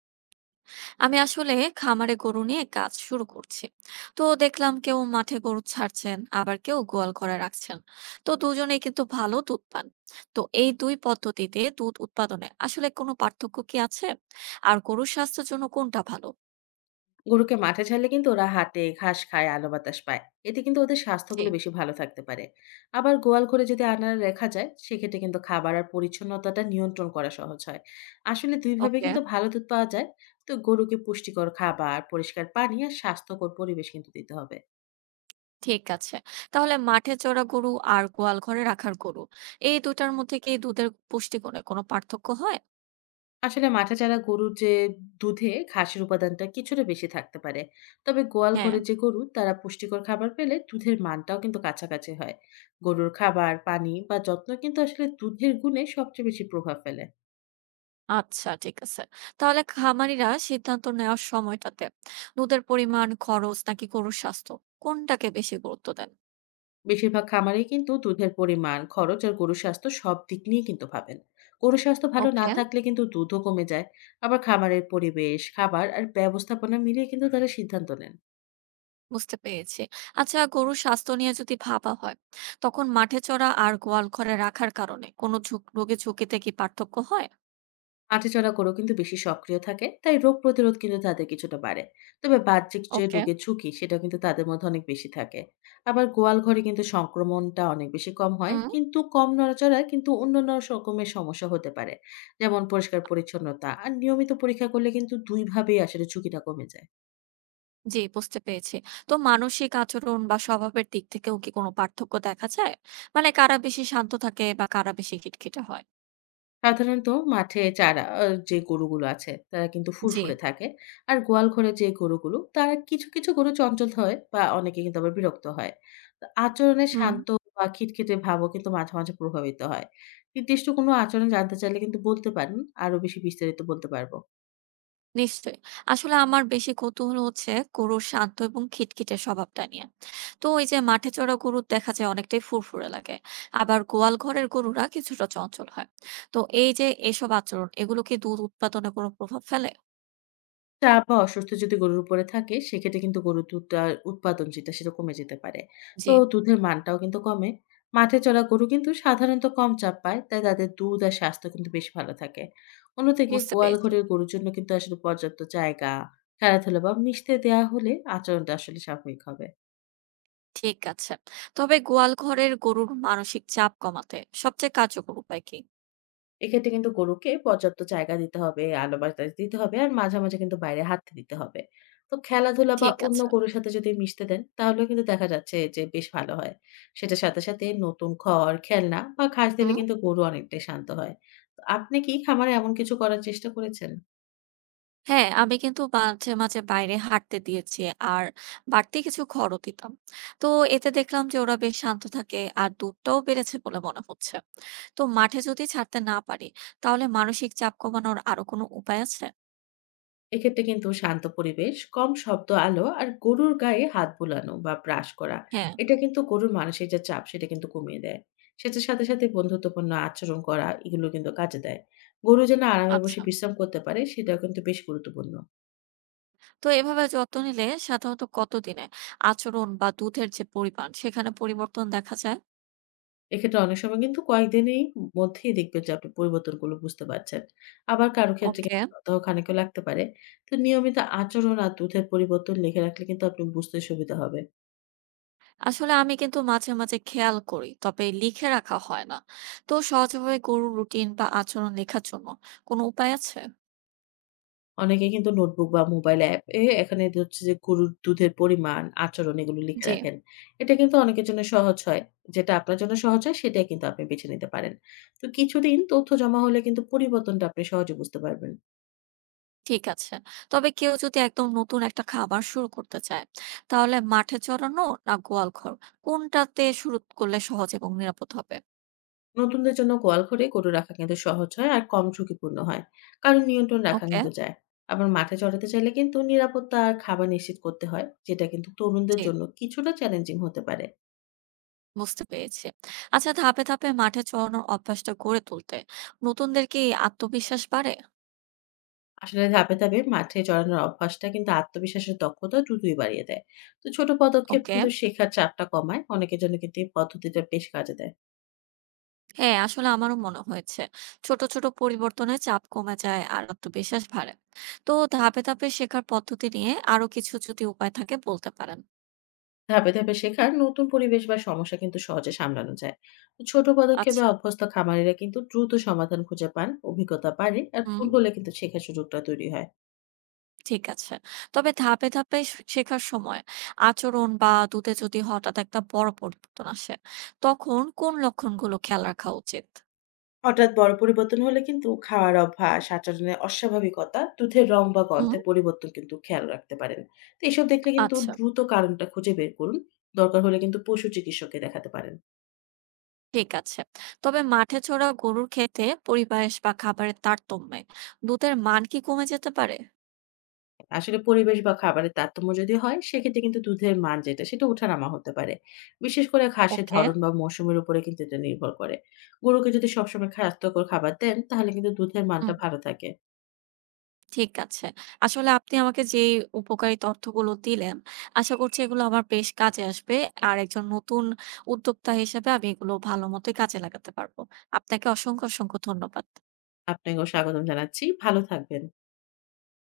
আমি আসলে খামারে গরু নিয়ে কাজ শুরু করছি। তো দেখলাম কেউ মাঠে গরু ছাড়ছেন আবার কেউ গোয়াল ঘরে রাখছেন। তো দুজনেই কিন্তু ভালো দুধ পান। তো এই দুই পদ্ধতিতে দুধ উৎপাদনে আসলে কোনো পার্থক্য কি আছে, আর গরুর স্বাস্থ্যের জন্য কোনটা ভালো? গরুকে মাঠে ছাড়লে কিন্তু ওরা হাঁটে, ঘাস খায়, আলো বাতাস পায়। এতে কিন্তু ওদের জি। স্বাস্থ্যগুলো বেশি ভালো থাকতে পারে। আবার গোয়াল ঘরে যদি আনার রেখা যায় সেক্ষেত্রে কিন্তু খাবার আর পরিচ্ছন্নতাটা নিয়ন্ত্রণ করা সহজ হয়। আসলে দুইভাবে ওকে। কিন্তু ভালো দুধ পাওয়া যায়। তো গরুকে পুষ্টিকর খাবার, পরিষ্কার পানি আর স্বাস্থ্যকর পরিবেশ কিন্তু দিতে হবে। ঠিক আছে। তাহলে মাঠে চড়া গরু আর গোয়াল ঘরে রাখার গরু, এই দুটার মধ্যে কি দুধের পুষ্টিগুণে কোনো পার্থক্য হয়? আসলে মাঠে যারা গরুর যে দুধে ঘাসের উপাদানটা কিছুটা বেশি থাকতে পারে। তবে গোয়াল হ্যাঁ। ঘরে যে গরু, তারা পুষ্টিকর খাবার পেলে দুধের মানটাও কিন্তু কাছাকাছি হয়। গরুর খাবার, পানি বা যত্ন কিন্তু আসলে দুধের গুণে সবচেয়ে বেশি প্রভাব ফেলে। আচ্ছা, ঠিক আছে। তাহলে খামারিরা সিদ্ধান্ত নেওয়ার সময়টাতে দুধের পরিমাণ, খরচ নাকি গরুর স্বাস্থ্য, কোনটাকে বেশি গুরুত্ব দেন? বেশিরভাগ খামারেই কিন্তু দুধের পরিমাণ, খরচ আর গরুর স্বাস্থ্য সব দিক নিয়ে কিন্তু ভাবেন। গরুর স্বাস্থ্য ভালো না ওকে, থাকলে কিন্তু দুধও কমে যায়। আবার খামারের পরিবেশ, খাবার আর ব্যবস্থাপনা মিলিয়ে কিন্তু তারা সিদ্ধান্ত নেন। বুঝতে পেরেছি। আচ্ছা, গরুর স্বাস্থ্য নিয়ে যদি ভাবা হয়, তখন মাঠে চড়া আর গোয়াল ঘরে রাখার কারণে কোনো রোগের ঝুঁকিতে কি পার্থক্য হয়? হাঁটাচলা করেও কিন্তু বেশি সক্রিয় থাকে, তাই রোগ প্রতিরোধ কিন্তু তাদের কিছুটা বাড়ে। তবে বাহ্যিক যে ওকে। রোগের ঝুঁকি, সেটা কিন্তু তাদের মধ্যে অনেক বেশি থাকে। আবার গোয়াল ঘরে কিন্তু সংক্রমণটা অনেক বেশি কম হয়, হুম। কিন্তু কম নড়াচড়ায় কিন্তু অন্যান্য রকমের সমস্যা হতে পারে। যেমন পরিষ্কার পরিচ্ছন্নতা আর নিয়মিত পরীক্ষা করলে কিন্তু দুইভাবেই আসলে ঝুঁকিটা কমে যায়। জি, বুঝতে পেরেছি। তো মানসিক আচরণ বা স্বভাবের দিক থেকেও কি কোনো পার্থক্য দেখা যায়? মানে কারা বেশি শান্ত থাকে বা কারা বেশি খিটখিটে হয়? সাধারণত মাঠে চারা আ যে গরুগুলো আছে তারা কিন্তু জি। ফুরফুরে থাকে। আর গোয়াল ঘরে যে গরুগুলো, তারা কিছু গরু চঞ্চল হয় বা অনেকে কিন্তু আবার বিরক্ত হয়। তো আচরণে হুম। শান্ত বা খিটখিটে ভাবও কিন্তু মাঝে মাঝে প্রভাবিত হয়। নির্দিষ্ট কোনো আচরণ জানতে চাইলে কিন্তু বলতে পারেন। আরো বেশি বিস্তারিত বলতে পারব। নিশ্চয়ই। আসলে আমার বেশি কৌতূহল হচ্ছে গরুর শান্ত এবং খিটখিটে স্বভাবটা নিয়ে। তো এই যে মাঠে চড়া গরু দেখা যায়, অনেকটাই ফুরফুরে লাগে। আবার গোয়াল ঘরের গরুরা কিছুটা চঞ্চল হয়। তো এই যে এসব আচরণ, এগুলো কি দুধ উৎপাদনে কোনো প্রভাব ফেলে? চাপ বা অস্বস্থ যদি গরুর উপরে থাকে সেক্ষেত্রে কিন্তু গরুর দুধটার উৎপাদন যেটা সেটা কমে যেতে পারে। তো জি, দুধের মানটাও কিন্তু কমে। মাঠে চড়া গরু কিন্তু সাধারণত কম চাপ পায়, তাই তাদের দুধ আর স্বাস্থ্য কিন্তু বেশ ভালো থাকে। অন্যদিকে বুঝতে গোয়াল পেরেছি। ঘরের গরুর জন্য কিন্তু আসলে পর্যাপ্ত জায়গা, খেলাধুলা বা মিশতে দেওয়া হলে আচরণটা আসলে স্বাভাবিক হবে। ঠিক আছে। তবে গোয়াল ঘরের গরুর মানসিক চাপ কমাতে সবচেয়ে কার্যকর উপায় কি? এক্ষেত্রে কিন্তু গরুকে পর্যাপ্ত জায়গা দিতে হবে, আলো বাতাস দিতে হবে আর মাঝে মাঝে কিন্তু বাইরে হাঁটতে দিতে হবে। তো খেলাধুলা বা ঠিক অন্য আছে। গরুর সাথে যদি মিশতে দেন তাহলেও কিন্তু দেখা যাচ্ছে যে বেশ ভালো হয়। সেটার সাথে সাথে নতুন খড়, খেলনা বা ঘাস দিলে হুম। কিন্তু গরু অনেকটাই শান্ত হয়। তো আপনি কি খামারে এমন কিছু করার চেষ্টা করেছেন? হ্যাঁ, আমি কিন্তু মাঝে মাঝে বাইরে হাঁটতে দিয়েছি। আর বাড়তি কিছু খড়ও দিতাম। তো এতে দেখলাম যে ওরা বেশ শান্ত থাকে আর দুধটাও বেড়েছে বলে মনে হচ্ছে। তো মাঠে যদি ছাড়তে না পারি, তাহলে মানসিক চাপ কমানোর আরো কোনো উপায় আছে? এক্ষেত্রে কিন্তু শান্ত পরিবেশ, কম শব্দ, আলো আর গরুর গায়ে হাত বুলানো বা ব্রাশ করা, হ্যাঁ। এটা কিন্তু গরুর মানসিক যে চাপ সেটা কিন্তু কমিয়ে দেয়। সেটার সাথে সাথে বন্ধুত্বপূর্ণ আচরণ করা, এগুলো কিন্তু কাজে দেয়। গরু যেন আরামে বসে আচ্ছা। বিশ্রাম করতে পারে সেটাও কিন্তু বেশ গুরুত্বপূর্ণ। তো এভাবে যত্ন নিলে সাধারণত কতদিনে আচরণ বা দুধের যে পরিমাণ, সেখানে পরিবর্তন দেখা যায়? এক্ষেত্রে অনেক সময় কিন্তু কয়েকদিনেই মধ্যেই দেখবেন যে আপনি পরিবর্তনগুলো বুঝতে পারছেন। আবার কারো ক্ষেত্রে ওকে। কিন্তু সপ্তাহ খানেকও লাগতে পারে। তো নিয়মিত আচরণ আর দুধের পরিবর্তন লিখে রাখলে কিন্তু আপনি বুঝতে সুবিধা হবে। আসলে আমি কিন্তু মাঝে মাঝে খেয়াল করি, তবে লিখে রাখা হয় না। তো সহজভাবে গরুর রুটিন বা আচরণ লেখার জন্য কোনো উপায় আছে? অনেকে কিন্তু নোটবুক বা মোবাইল অ্যাপ এ এখানে হচ্ছে যে গরুর দুধের পরিমাণ, আচরণ এগুলো লিখে জি। রাখেন। এটা কিন্তু অনেকের জন্য সহজ হয়। যেটা আপনার জন্য সহজ হয় সেটাই কিন্তু আপনি বেছে নিতে পারেন। তো কিছুদিন তথ্য জমা হলে কিন্তু পরিবর্তনটা আপনি সহজে বুঝতে পারবেন। ঠিক আছে। তবে কেউ যদি একদম নতুন একটা খাবার শুরু করতে চায়, তাহলে মাঠে চড়ানো না গোয়াল ঘর, কোনটাতে শুরু করলে সহজ এবং নিরাপদ হবে? নতুনদের জন্য গোয়াল ঘরে গরু রাখা কিন্তু সহজ হয় আর কম ঝুঁকিপূর্ণ হয়। কারণ নিয়ন্ত্রণ রাখা ওকে। কিন্তু যায়। আবার মাঠে চড়াতে চাইলে কিন্তু নিরাপত্তা আর খাবার নিশ্চিত করতে হয়, যেটা কিন্তু তরুণদের জি, জন্য কিছুটা চ্যালেঞ্জিং হতে পারে। বুঝতে পেরেছি। আচ্ছা, ধাপে ধাপে মাঠে চড়ানোর অভ্যাসটা গড়ে তুলতে নতুনদের কি আত্মবিশ্বাস বাড়ে? আসলে ধাপে ধাপে মাঠে চড়ানোর অভ্যাসটা কিন্তু আত্মবিশ্বাসের দক্ষতা দ্রুতই বাড়িয়ে দেয়। তো ছোট পদক্ষেপ ওকে। কিন্তু শেখার চাপটা কমায়, অনেকের জন্য কিন্তু এই পদ্ধতিটা বেশ কাজে দেয়। হ্যাঁ, আসলে আমারও মনে হয়েছে। ছোট ছোট পরিবর্তনে চাপ কমে যায় আর আত্মবিশ্বাস বাড়ে। তো ধাপে ধাপে শেখার পদ্ধতি নিয়ে আরো কিছু যদি উপায় থাকে বলতে পারেন। ধাপে ধাপে শেখার নতুন পরিবেশ বা সমস্যা কিন্তু সহজে সামলানো যায়। তো ছোট পদক্ষেপে আচ্ছা। অভ্যস্ত খামারিরা কিন্তু দ্রুত সমাধান খুঁজে পান, অভিজ্ঞতা বাড়ে আর হুম। ভুল হলে কিন্তু শেখার সুযোগটা তৈরি হয়। ঠিক আছে। তবে ধাপে ধাপে শেখার সময় আচরণ বা দুধে যদি হঠাৎ একটা বড় পরিবর্তন আসে, তখন কোন লক্ষণগুলো খেয়াল রাখা উচিত? হঠাৎ বড় পরিবর্তন হলে কিন্তু খাওয়ার অভ্যাস, আচরণের অস্বাভাবিকতা, দুধের রং বা হুম। গন্ধে পরিবর্তন কিন্তু খেয়াল রাখতে পারেন। তো এসব দেখলে কিন্তু আচ্ছা। দ্রুত কারণটা খুঁজে বের করুন। দরকার হলে কিন্তু পশু চিকিৎসককে দেখাতে পারেন। ঠিক আছে। তবে মাঠে চড়া গরুর ক্ষেতে পরিবেশ বা খাবারের তারতম্যে দুধের মান কি কমে যেতে পারে? আসলে পরিবেশ বা খাবারের তারতম্য যদি হয়, সেক্ষেত্রে কিন্তু দুধের মান যেটা, সেটা ওঠানামা হতে পারে। বিশেষ করে ঘাসের ওকে। ধরন বা মৌসুমের উপরে কিন্তু এটা নির্ভর করে। গরুকে যদি সবসময় স্বাস্থ্যকর খাবার দেন, তাহলে কিন্তু দুধের মানটা হুম। ভালো থাকে। ঠিক আছে। আসলে আপনি আমাকে যে উপকারী তথ্যগুলো দিলেন, আশা করছি এগুলো আমার বেশ কাজে আসবে। আর একজন নতুন উদ্যোক্তা হিসেবে আমি এগুলো ভালো মতোই কাজে লাগাতে পারবো। আপনাকে অসংখ্য অসংখ্য ধন্যবাদ। আপনাকেও স্বাগতম জানাচ্ছি। ভালো থাকবেন।